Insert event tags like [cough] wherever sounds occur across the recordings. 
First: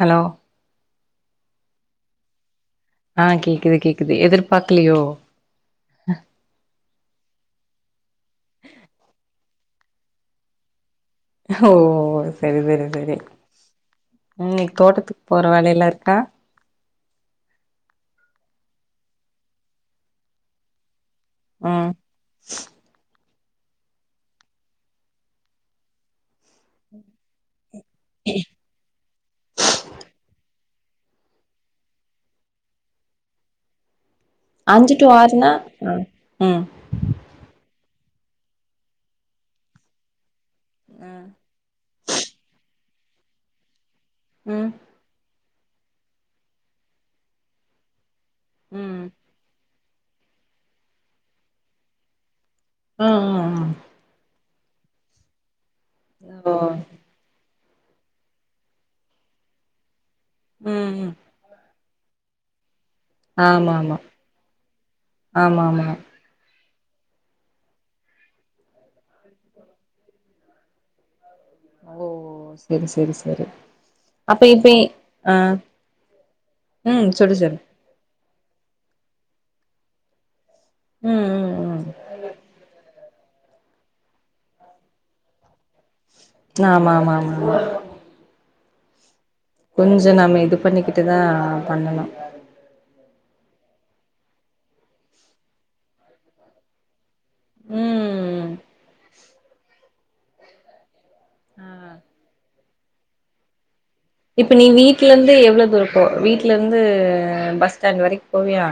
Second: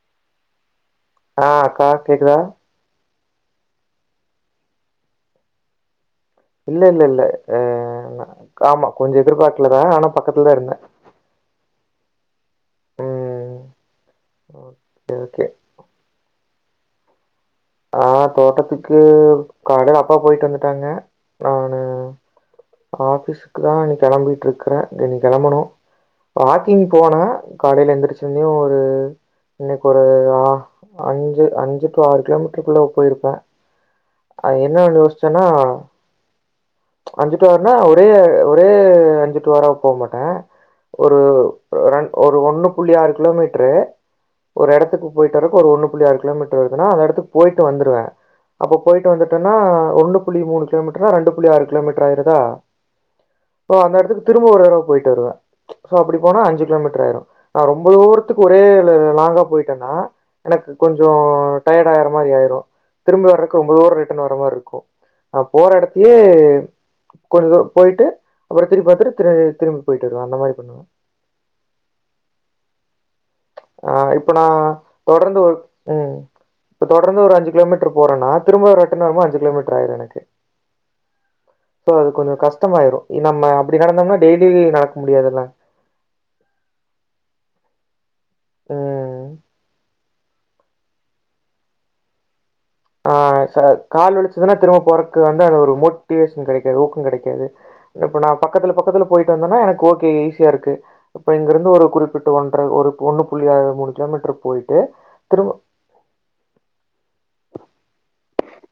Hello ஆஹ் அக்கா கேக்குதா ஆஹ் கேக்குது கேக்குது எதிர்பார்க்கலையோ இல்ல இல்ல இல்ல அஹ் ஆமா கொஞ்சோ எதிர்பார்க்கலத ஆனா பக்கத்துலதா இருந்த ஓ சரி சரி சரி ம் இன்னைக் ஓகே தோட்டத்துக்கு போற ஓகே. வேலைையல்லா இருக்கா ஆஹ் தோட்டத்துக்கு கடல அப்பா போயிட்டு வந்துட்டாங்க நானு ம் ஆஃபிஸ் குதா நீ கிளம்பிட்டு இருக்கிற நீ கிளம்பனு வாக்கிங் போன காலையில எந்திரிச்சந்து ஒரு இன்னைக்கு ஒரு ஆஹ அஞ்சு அஞ்சு டு ஆறு கிலோமீர் க்குள்ள போயிருப்ப அ என்ன அஞ்சு வே டு யோசிச்சேன்னா ஆறுனா ஆ ம் அஞ்சுட்டு ஆறு ஆனா ஒரே ஒரே அஞ்சுட்டு வார போ மாட்ட ஒரு ரன் ஒரு ஒண்ணு புள்ளி ஆறு கிலோமீட்டரு ம் ஒரு இடத்துக்கு போயிட் இருக்கு ஒரு ஒன்னு புள்ளி ஆறு கிலோமீட்டர் வருதுன அந்த இடத்துக்கு போயிட்டு வந்துருவ அப்ப ம் ம் போயிட்டு வந்துட்டோம்னா ஒண்ணு புள்ளி மூணு கிலோமீட்டருனா ரெண்டு புள்ளி ஆறு கிலோ மீட்டர் ஆயிருதா ஆஹ் ஹ் ஆஹ் இப்ப ஒரு தடவை போயிட்டு வருவ சோ அப்படி போனா ஓ அஞ்சு கிலோமீட்டர் ஆயிரு நா ரொம்ப தூரத்துக்கு ஒரே லாங்கா போயிட்டேன்னா எனக்கு ம் கொஞ்சோ ம் டயடாய்ரு மாரி ஆய்ரு திரும்ப வர்றக்கு ரொம்ப ஆமா தூரொ ஆமா ரிட்டன் வர மாரி இருக்கு நா ஆமா போற ஆமா எடத்தையே கொஞ் தூரொ போய்ட்டு அப்பறொ திரும்பி பாத்துட்டு திரு திரும்பி போயிட்டு வருவோ அந்த மாரி பண்ணுவோ ஓ செரி செரி செரி ஆ அப்ப நா இப்ப அ தொடர்ந்து ஒரு ம் இப்ப தொடர்ந்து ஒரு அஞ்சு கிலோமீட்ரு போறோனா திரும்போ ரிட்டன் வரம்போ அஞ்சு கிலோமீட்ரு ஆய்ரு எனக்கு ம் ம் ம் சோ அது கொஞ்சொ கஷ்டமாய்ரு இ நம்ம அப்டி நடந்தோம்னா டெய்லி நடக்க முடியாதுல்ல ஆமா ஆமா ஆமாமா ம் கொஞ்ச நம்ம இது பண்ணிக்கிட்டுதா பண்ணணு ஆ, ச கால் வலிச்சதுனா திரும்ப போறக்கு வந்து அது ஒரு மோட்டிவேஷன் கெடைக்காது ஊக்க கெடை க்காது இப்ப நா ம் பக்கத்துல பக்கத்துல போயிட்டு வந்தனா எனக்கு ஓகே ஈசியா இருக்கு இப்ப இங்கிருந்து ஒரு ஆ குறிப்பிட்டு ஒன்ட்ற ஒரு ஒண்ணு புள்ளி அ மூணு கிலோமீட்டர் இப்ப நீ போயிட்டு வீட்ல இருந்து திரும்ப எவ்ளோ தூர போவா, வீட்ல இருந்து பஸ் ஸ்டாண்ட் வரைக்கு போவியா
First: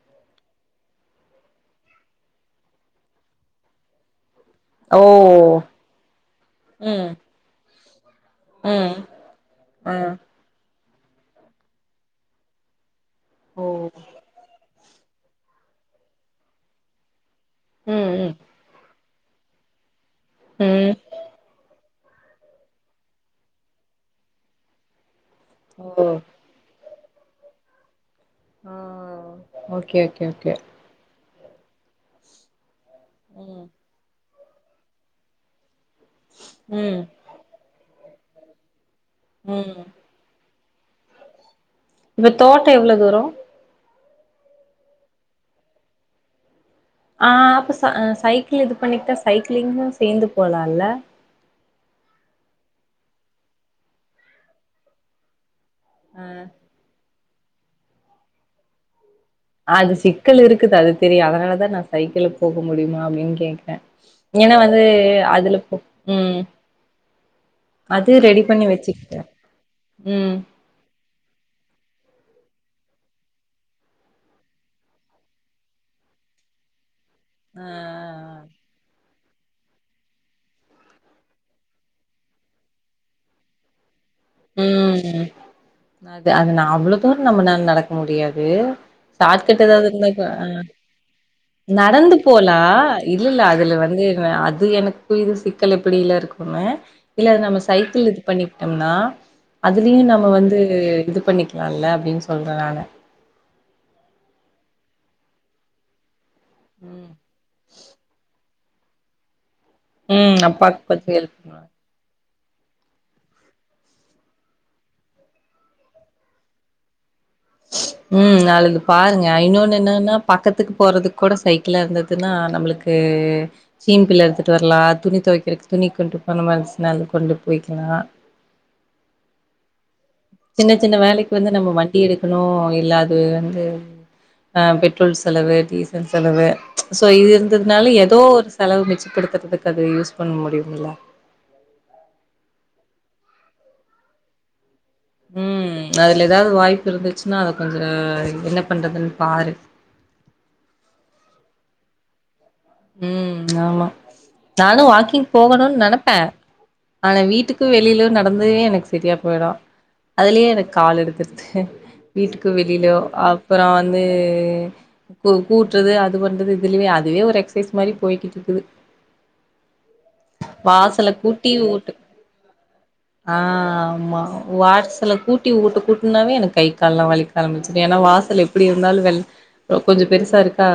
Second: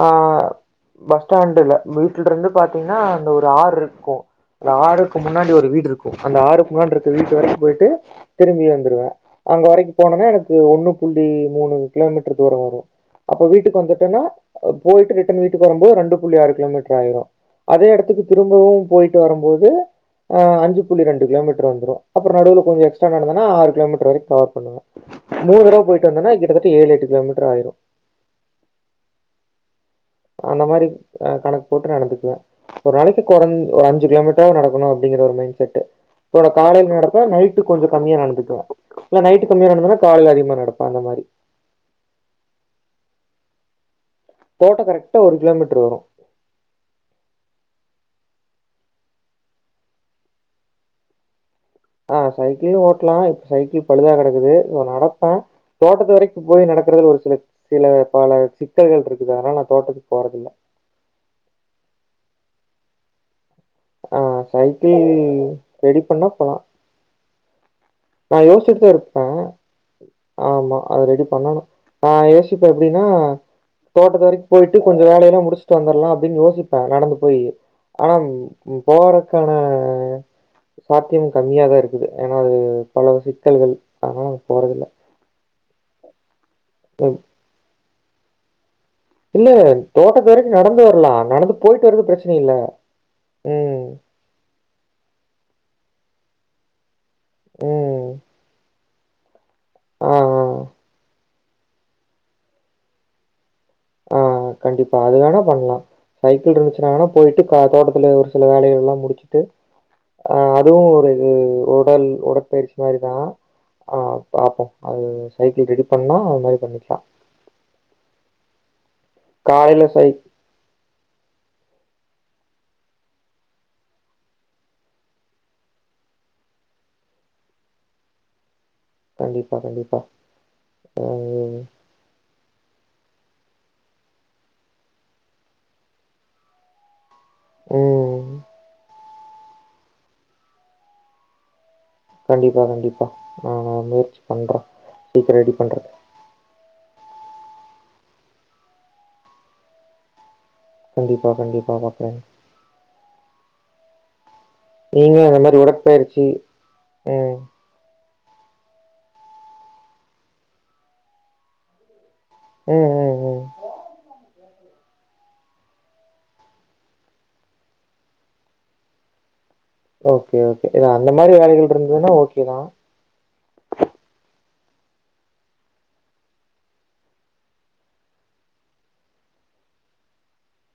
அ, பஸ் ஸ்டாண்ட் இல்ல வீட்ல இருந்து பாத்தீங்னா அந்த ஒரு ஆறு இருக்கு அந்த ஓ ஆறுக்கு முன்னாடி ஒரு வீடு இருக்கு அந்த ஆறுக்கு முன்னாடி ம் இருக்க வீட்டு வரைக்கு போயிட்டு திரும்பி ம் வந்துருவே அங்க வரைக்கு ஆ போனனா எனக்கு ஒண்ணு புள்ளி மூணு கிலோமீட்டர் தூர வரு அப்ப ஓ வீட்டுக்கு வந்துட்டோனா அ போயிட்டு ரிட்டன் வீட்டு வரும்போது ரெண்டு புள்ளி ஆறு கிலோமீட்டர் ஆயிரு அதே ம் எடத்துக்கு ம் திரும்பவு போயிட்டு வரும்போது ஆ அஞ்சு ம் புள்ளி ரெண்டு கிலோமீட்டர் வந்துரு அப்பறோ நடுவுல கொஞ்சோ எக்ஸ்ட்ரா நடந்தனா ஆறு கிலோமீட்டர் வரைக்கு கவர் பண்ணுவ மூணு தடவ ஓ போயிட்டு வந்தனா கிட்டத்தட்ட ஏழு எட்டு கிலோமீட்டர் ஆயிரு ஆ ஓ இப்ப அந்த மாரி ஆ கணக்கு போட்டு நடந்துக்குவே ஒரு நாளைக்கு கொற்ஞ் ம் ஒரு அஞ்சு கிலோமீ ட்ராவது நடக்கணு அப்டிங்கிற ஒரு மைண்ட் செட் எனக்கு காலைல ம் நடப்ப நைட்டு கொஞ்சோ கம்மியா நட [inaudible] இல்ல நைட்டு் கம்மியா ம் நடந்ததுன்னா காலைல அதிகமா நடப்ப அந்த மாரி. இப்ப தோட்டோ எவ்ளோ தூரோ தோட்டோ கரெக்டா ஒரு கிலோமீட்டர் வரு ஆஹ் அப்ப ச சைக்கிள் இது பண்ணிட்டா சைக்கிளிங்கு சேந்து போலால்ல. ஆஹ் சைக்கிள ஓட்டலாம் இப்ப சைக்கிள் பழுதா கிடக்குது இ நடப்ப தோட்டத்து ஆ வரைக்கு போய் நடக்றது ஒரு சில. சில பல சிக்கல்கள் இருக்கு. ஹ் அது சிக்கல் இருக்குது அது தெரியு அதனாலதா நா சைக்கிள். போக முடியமா அப்படின்னு கேட்க ஆஹ் சைக்கிள் போ ரெடி பண்ணா ம் போலா அது நா ரெடி பண்ணி யோசிட்டே வச்சுக்கிட்டே இருப்ப ம் ஆமா அது ரெடி பண்ணணு நான் யோசி. ப்ப எப்படின்னா தோட்டத்து வரைக்கு போயிட்டு கொஞ்சோ வேலையல்லா முடிச்சுட்டு வந்தடலா அப்படின்னு யோசிப்பே நடந்து. போய் ஆ ஆனா. போறக்கான சாத்தியம் கம்மியாதா இருக்குது ஏனா அது பல சிக்கல்கள். அதனால நான் போறதில்ல உம். நா. அது நா அவ்வளோ தூரோ நம்மனால நடக்க. முடியாது. இல்ல ஷார்கட் ஏதாவது இருந்த தோட்டத்து வரைக்கு நடந்து வரலா நடந்து போயிட்டு வரது நடந்து பிரச்சன இல்ல போலா இல்லல்ல அதுல ம் வந்து அது எனக்கு இது சிக். க்கள் எப்படில இருக்குமே. இல்ல அது நம்ம ம் சைக்கிள் இது பண்ணிக்கிட்டோம்னா. அதுலயு ஆ ஆ நம்ம வந்து இது பண்ணிக். நல்ல அப்படின்னு சொல்றேன் நான. ஆஹ் கண்டிப்பா அதுகானா பண்ணலா சைக்கிள் இருந்துச்சன்னாங்கன்னா ம் போயிட்டு தோட்டத்துல ஒரு சில வேலை. எல்லா முடிச்சுட்டு ம் அஹ அதுவு அப்பாக்கு ஒரு கொஞ்சோ இது ஹெல்ப் பண்ணுவே உடல் உட பெருசு மாரி தா ஆ பாப்போ அது சைக்கிள் ரெடி பண்ணா அது மாரி பண்ணிக்லா உம் நாளலிந்து பாருங்க இன்னொன்னு காலைல என்னன்னா சைக் பக்கத்துக்கு போறதுக்கு கூட சைக்கிள இருந் துன்னா நம்மளுக்கு சீன்பிள்ள எடுத்துட்டு வரலா துணி துவைக்கிறக்கு துணி கொண்டு போன மனஷ்னள் கொண்டு போயக்கலா கண்டிப்பா, கண்டிப்பா. சின்ன சின்ன வேலைக்கு வந்து நம்ம வண்டி எடு னோ இல்ல அது வந்து ஆ பெட்ரோல் செலவு டீசல் செலவு ஸா ஸோ இது இருந்ததுனால ஏதோ ம். ஒரு செலவு மிச்சப்படு தத்ததுகது யூஸ் பண்ண முடியும் இல்ல கண்டிப்பா கண்டிப்பா நா முயற்சி பண்றே ம் அதுல ஏதாவது வாய்ப் இருந்துச்சுன்னா அத கொஞ்சோ ஆ எங் என்ன பண்றதுனு பாரு கண்டிப்பா கண்டிப்பா பாக்றே ம் ஆமா நானு நீங்க வாக்கிங் அந்த மாரி போகோணுன் நெனப்ப உடற்பயிற்சி ஆனா ம். வீட்டுக்கு வெளில நடந்து எனக்கு செரியா போயிரு அதுலயே எனக்கு கால் எடுத்து வீட்டுக்கு ம், வெளிலியோ ம், ம். அப்புறோ வந்து கூ கூட்டுறது அது பண்றது இதுலயே அதுவே ஒரு எக்ஸ் பேஸ் மாரி போய்கிட்டு இருக்குது ஓகே ஓகே ஏனா வாசல அந்த மாரி கூட்டி வேலைகள் ஊட்டு இருந்ததுன்னா ஓகேதா ஆ ஆமா வாசல கூட்டி ஊட்ட கூட்டனாவே எனக்கு கை கால்லா வலிக்க ஆரம்பிச்சிரு ஏன்னா வாசல் எப்படி இருந்தாலு வெல் கொஞ்சோ பெருசா இருக்கா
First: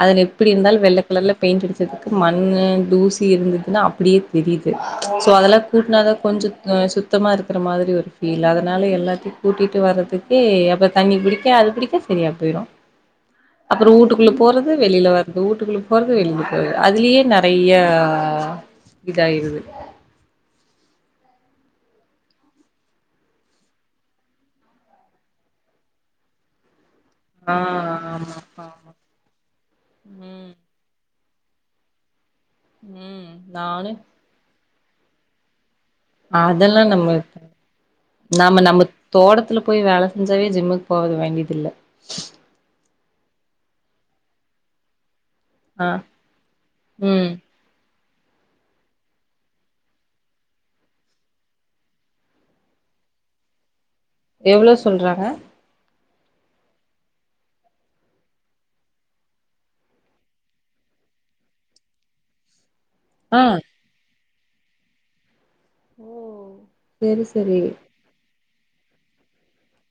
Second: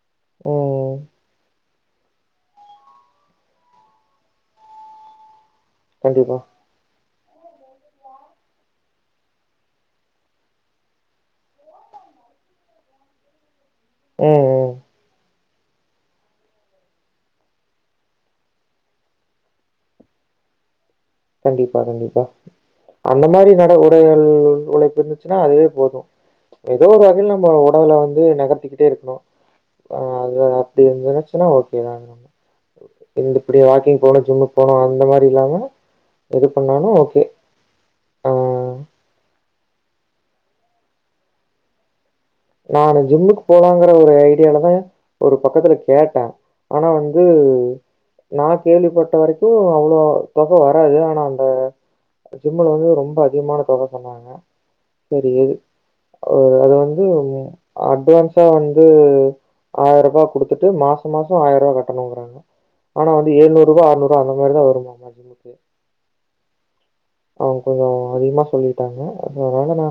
அதன் எப்டி இருந்தாலு ம். வெள்ள ன்ட் அடிச்சதுக்கு மண்ணு தூசி இருந்துதுன்னா அப்டியே தெரியுது சோ அதல கூட்னாத கண்டிப்பா. கொஞ்சோ ஆ சு த்தமா இருக்கிற மாரி ஒரு ஃபீல் அதனால எல்லாத்தையு கூட்டிட்டு வர்றதுக்கே அப்ப தண்ணி குடிக்க அத பிடிக்க சரியா போயிடோ அப்புறோ வூட்டுக்குள்ள ம், போறது ம். வெளில வர் இந்த ஊட்டுக்குள்ள போறது வெளிபடுத்தது அதுலயே நறையா இதாயிருது கண்டிப்பா கண்டிப்பா அந்த மாரி நடை உடைகள் உழைப்பு இருந்துச்சுன்னா அதுவே போதோ ஏதோ ஒரு வகையில நம்ம ஆ உடவுல வந்து ஆமாப்பா நகர்த்திக்கிட்டே ஆமா இருக்கணோ அது ம் அப்டி இருந்துனாச் இதோ ஓகே தாங்க ம் இந்த இப்படி நானு வாக்கிங் போன சும்ம போனோ அந்த மாரி இல்லாம எது அதெல்லா பண்ணாலும் ஓகே. நம்ம ஆ நாம நம்ப தோட்டத்துல போய் வேல செஞ்சாவே ஜிம்முக்கு போவது வேண்டியது இல்ல நானு ஜிம்முக்கு போலாங்கற ஒரு ஐடியாலதா ஒரு பக்கத்துல ஆ கேட்ட ஆனா வந்து ம் நா கேள்விப்பட்ட வரைக்கோ அவ்வளோ தொக வராது ஆனா அந்த ஜிம்ல வந்து ரொம்ப அதிகமான தொக சொன்னாங்க எவ்ளோ சொல்றாங்க ஒரு அது வந்து உண்மயா அட்வான்ஸா வந்து ஆயிரபா குடுத்துட்டு மாசம் மாசம் ஆயிரபா கட்டணுங்கறாங்க ஆனா வந்து ஆ ஏழ்நூறுபா ஆற்நூறுபா அந்த மாரிதா வருமாமா செரி ஆ செரி கொஞ்சோ அதிகமா சொல்லிட்டாங்க அதனால நா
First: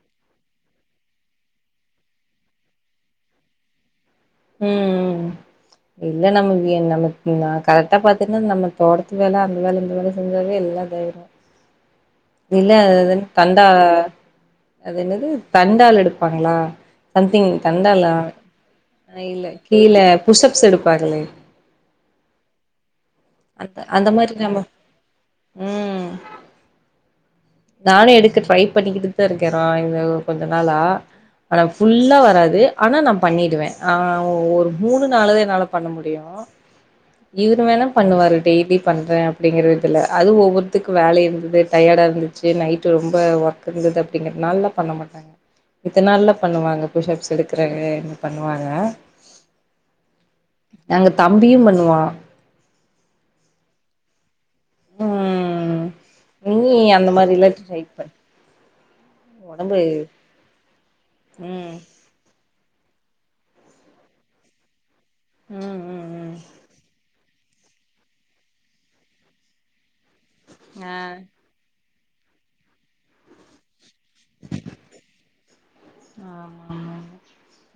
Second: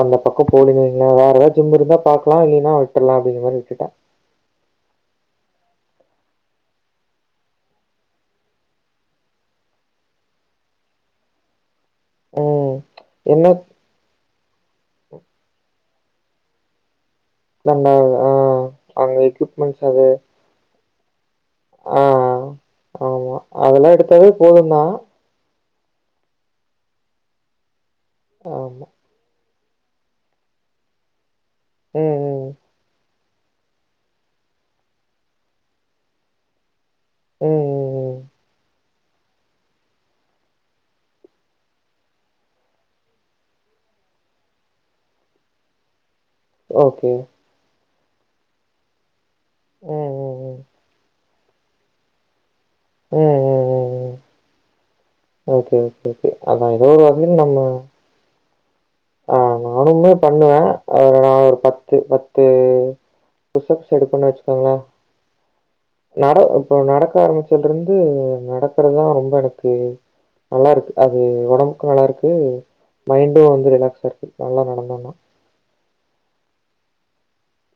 அந்த பக்கோ போலிங்க எ வேற எதா ஜும் இருந்தா பாக்லா இல்லேன்னா விட்டுர்லா அப்படிங்க மாரி விட்டுட்ட ம் இல்ல நம்ம வீ நம்ம ந கரெக்டா பாத்தீன்னா நம்ம தோட்டத்து வேல அந்த வேல இந்த வேல செஞ்சாலே எல்லா தைரியு ம் [unintelligible] என்ன கண்டா அது என்னது தண்டால் எடுப்பாங்ளா சம்திங் நம்ம தண்டாலா ஆ அங்க இல்ல எக்யூப்மெண்ட்ஸ் கீழ அது புஷ்அப்ஸ் எடுப்பாங்களே அ ஆமா அதெல்லா எடுத்தாவே போது தா உம் நானே எடுக்க ட்ரை ஆமா பண்ணிட்கிட்டு தா இருக்கே வெக்கிறோ இது ஒரு கொஞ்ச நாளா ஆனா ம் ஃபுல்லா ம் வராது ஆனா நம் பண்ணிவிடுவே அ ஒ ஒரு மூணு நாலு நா என்னால பண்ண முடியு இவ்ரு ம் வேனா ம் ம் பண்ணுவாரு டெய்லி பண்றே அப்டிங்கற இதுல அது ஒவ்வொருத்துக்கும வேலை இருந்தது டயடா இருந்துச்சு நைட்டு ரொம்ப ஒர்க் இருந்தது அப்படிங்கிறதுனால பண்ண மாட்டாங்க மித்த நாள்லா பண்ணுவாங்க ஓகே புஷ்அப்ஸ் எடுக்றாங்ளே நீங்க பண்ணி சொல்லுவாங்க ம் ம் ம் அங்க தம்பியு பண்ணுவா உம் உம் உம் உம் ம் கே கே கே அத நீ எதோ ஒரு அந்த வகையில மாரிலா நம்ம ட்ரை பண்ணு அ ஒடம்பு நானுமே பண்ணுவே அவ்ளோ நள் ஒரு ம் பத்து பத்து வந்து புஷ் அப்ஸ் எடுப்பண்ணு வச்சுக்கோங்களா ம் ம் ம் நட இப்போ நடக் க்க ஆரம்பச்சல இருந்து நடக்கறதா ரொம்ப எனக்கு ஆ நல்லாருக்கு அது ஒடம் நல்லாருக்கு மைண்டு வந்து ரிலாக்ஸ் தர்து நல்லா நடந்தோனா ஆமா ஆமா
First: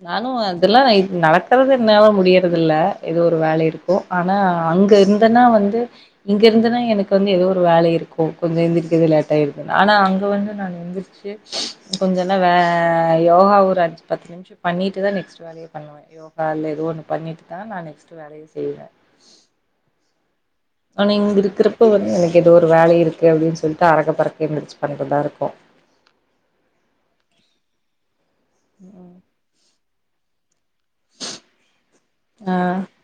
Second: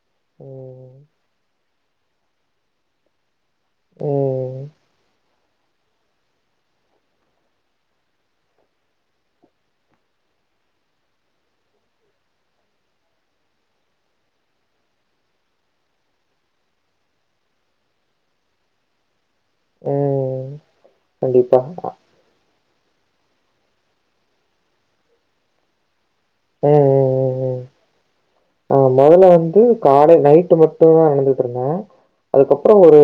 நானு அதுெல்லா நா ம் இ நட [unintelligible] என்னாலு முடியறதில்ல இது ஒரு ஒரு வேல இருக்கு ஆனா ம் அங்க இருந்து எதனா வந்து இங்க இருந்துனா எனக்கு வந்து எதோ ஒரு வேல இருக்கு கொஞ்சோ எந்திரிக்கிறது லேட்டா இருக்க ஆனா அங்கே வந்து நான எந்திரிச்சு கொஞ்சல்லா வே யோகா ஒரு அஞ்சு பத்து நிமிஷ பண்ணிட்டுதா நெக்ஸ்ட் வேலயே பண்ணுவே யோகா இல்ல ஏதோ ஒன்னு பண்ணிட்டுதா நா நெக்ஸ்ட் வேலயே செய்வ ம் ஆனா இங்க கண்டிப்பா. இருக்கிறப்ப வந்து எனக்கு ஏ தோ ஒரு வேல இருக்கு அப்டின்னு சொல்ட்டு அரக்கப்பறக்க எந்திரச்சு பண்றதா இருக்கு ம் ம் ம் ஆ மொதல்ல வந்து காலை நைட்டு மட் டுதா நடந்துட்டு இருந்தே ஆ அதுக்கப்பறோ ஒரு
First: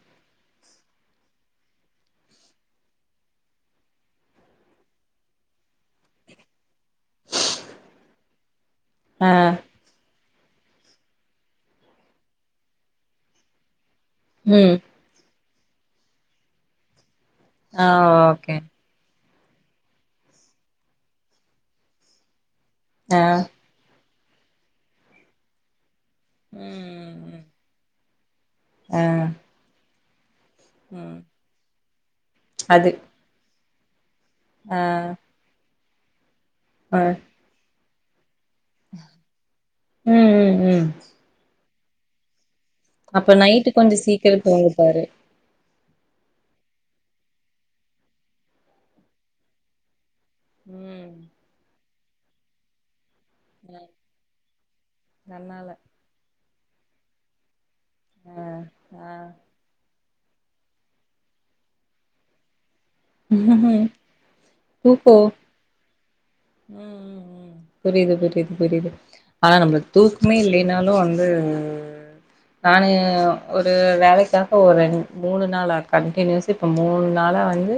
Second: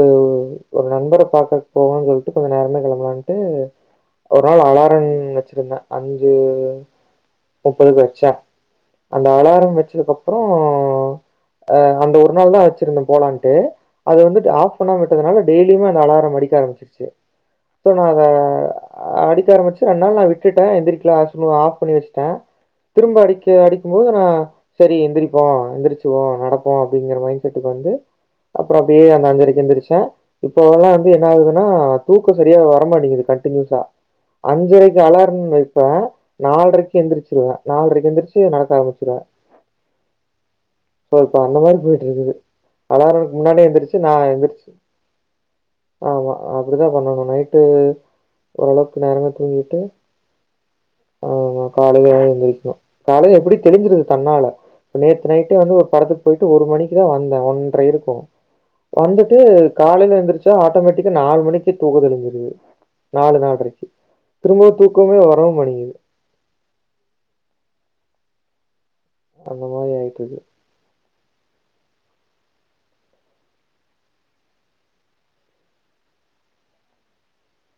ஒரு நண்பர பாக்க போகுனுனு சொல்ட்டு கொஞ்சோ நேரமே கெளம்பலான்ட்டு ஒரு நாள் அலாரம் வச்சிருந்தே அஞ்சு முப்பதுக்கு வச்சா அந்த ஆ அலாரம் வச்சதுக்கப் றோ அ அந்த ஒரு நாள்தா வச்சிருந்தே போலான்ட்டு அது வந்துட்டு ம் ஆஃப் பண்ணா விட்டதுனால டெய்லிமே அந்த அலாரம் அடிக்க ஆம்பிச்சிருச்சு ஆ சோ நா அத ஓகே அடி க்க ஆரம்பச்சு ரெண்டு நாள் நா விட்டுட்டே எந்திரிக்கல அது சும்மா ஆஃப் பண்ணி வச்சிட்டே ஆ திரும்ப அடிக்க அடிக்கும்போது ஆ செரி எந்திரிப்போ எந்திரிச் சிருவோ நடப்போ அப்டிங்கிற மைண்ட் செட்டுக்கு வந்து அப்றோ ஆ அப்டியே அந்த அஞ்சரைக்கு எந்திரிச்ச இப்போ அதெல்லா வந்து ம் என்ன ஆகுதுனா தூக்க சரியா வர அது மாட்டிங்கிது கண்டினியூஸா ஆ அஞ்சரைக்கு அலாரம் வெ க்குவ நால்ரைக்கு ஆ எந்திரிச்சிருவே நால்ரைக் எந்திருச்சு டு நடக்க ஆரம்பிக்குறே ம் ம் ம் அந்த மாரி போயிட்ருக்குது அப்ப அலாரனுக்கு முன்னாடே நைட்டு கொஞ்சோ எந்திருச்சு நா சீக்கிர எந்துருச்சு தூங்கு பாரு ஆமா அப்புடிதா பண்ணணும் நைட்டு ஓரளவுக்கு நேரமே தூங்கிட்டு ம் காலைலதா எந்திரிக்கிணு காலைல எப்புடி அ தெளிஞ்சிருது தன்னால நேத்து நைட்டே நன்னால வந்து ஒரு படத்துக் போயிட்டு ஒரு மணிக்கி தா வந்தே ஒன் ப்றொ இருக்கு ஆ ஆ வந்துட்டு காலைல எந்த்ருச்சா ஆட்டோமேட்டிக்கா நாலு மணிக்கி தூக்கொ தெளிஞ்சிருது நாலு நாள்றக்கி திரும்பவு தூக்கமே தூக்கோ வரவு மேட்டேங்கிது ம் ம் ம் புரியுது புரியுது புரியுது ஆனா அந்த நம்ளுக் மாரி தூக்மே ஆயிட்டுருக்கு. இல்லேன்னாலு வந்து நானு ஒரு வேலைக்காக ஒரு ரெண் மூணு நாளா கண்டினியூஸு இப்ப மூணு நாளா வந்து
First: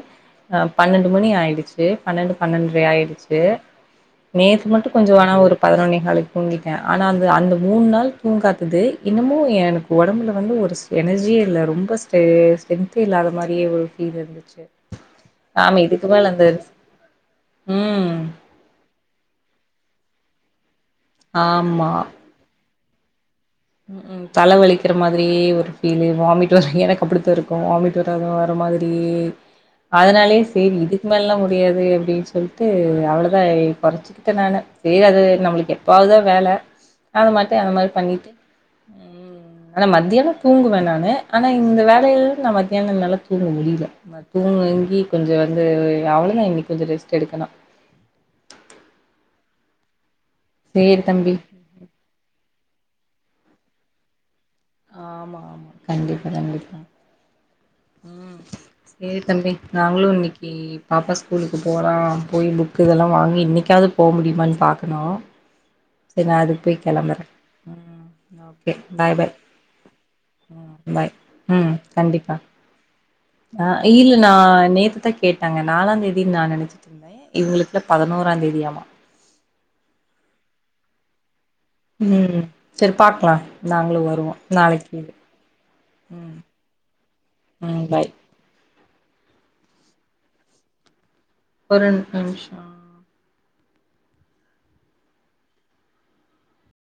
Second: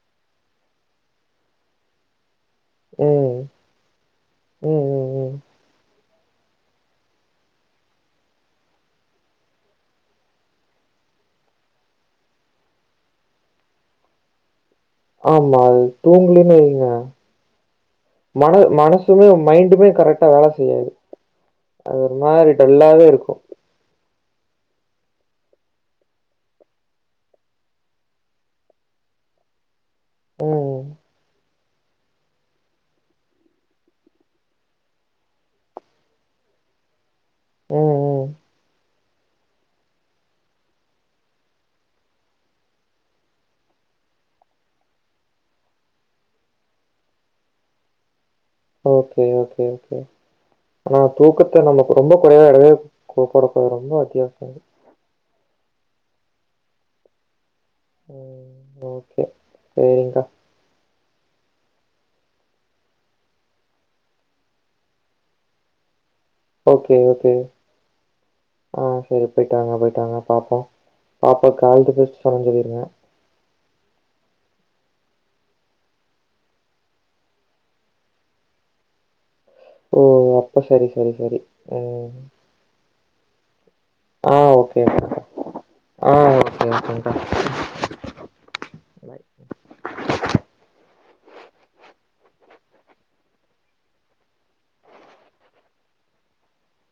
அ பன்னெண்டு மணி ஆய்டுச்சு பன்னெண்டு பன்னென்ற ஆய்டுச் ம். சு நேத்து ம், மட்டு ம், கொஞ்சொ ஆனா ம். ஒரு பதினொன்னேஹாலுக் தூங்கிட்ட ஆனா அந்த அந்த மூண் நாள் தூங்காதது இன்னமு எனக்கு ஒடம்புல வந்து ஒரு ஸ் எனர்ஜியே இல்ல ரொம்ப ஸ்டே ஸ்டென்த்தே இல்லாத மாரியே ஒரு ஃபீல் இருந்துச்சு ஆமா அது இதுக்கு மேல அந்த தூங்கலனு வைங்க ம் மன மனசுமே மைண்டுமே கரெக்ட்டா வேல செய்யாது ஆமா அது ஒரு மாரி டல்லாவே இருக்கு ம் ம் தல வலிக்கிற மாதிரியே ஒரு ஃபீலு வாமிட் வர் எனக்கப்டித்தா இருக்கு வாமிட் வரத வர்ற மாதிரியே அதுனாலயே சேரி ம். இதுக்கு மேலல்லா முடியாது அப்டின் சொல்ட்டு அவ்ளோதா எ கொறச்சுகிட்ட நானு சேரி அது நம்ளுக்கு எப்பாவாதா வேல அது மட்டு அது மாரி ம், ம். பண்ணிட்டு ம் ஆனா மத்தியானொ தூங்குவ நானு ஆனா இந்த வேலையில் நா மத்தியானொ என்னாலா தூங்க முடியில நா தூங்குங்கி கொஞ்சொ வந்து அவ்வளொதா இன்னைக் கொஞ்சொ ரெஸ்ட்டு எடுக்கணு ஓகே ஓகே கே ஆனா சேரி தம்பி தூக்கத்த நம்ம ரொம்ப குறைவா எடவே கோ போடக்கூடாது ரொம்ப அத்தியாவஸ்யம் ஆமா ஆமா கண்டிப்பா கண்டிப்பா உம் ம். சேரி ஓகே. தம்பி நாங்களு சரிங்க்கா. இன்னக்கி பாப்பா ஸ்கூலுக்கு போலா போய் புக்கு இதெல்லா வாங்கி இன்னைக்காவ்து போ முடியுமான் பாக்கணு சரி நா அதுக்கு போய் ஓகே கெளம்புறே ஓகே ம் ஓகே ஆ பாய் சேரி பாய் போயிட்டாங்க போயிட்டாங்க பாப்போ ம் பாய் பாப்பாக்கு ஆல் த பெஸ்ட் சொன்னன் சொல்லிருங்க அ இல்ல நா நேத்துதா கேட்டங்க நாலாந் தேதின் நா நெனச்சிட்ருந்தே இவங்களுக்குல்லா பதினோரா தேதியாமா ஓ அப்ப சரி சரி சரி ம் சேர் பாக்லா நாங்களு வருவோ ஆ ஓகே. நாளைக்கி ஆ ம் ஓகே, ஓகேங்க்கா. ம் பாய் [inaudible] ஒருரன் நிமிச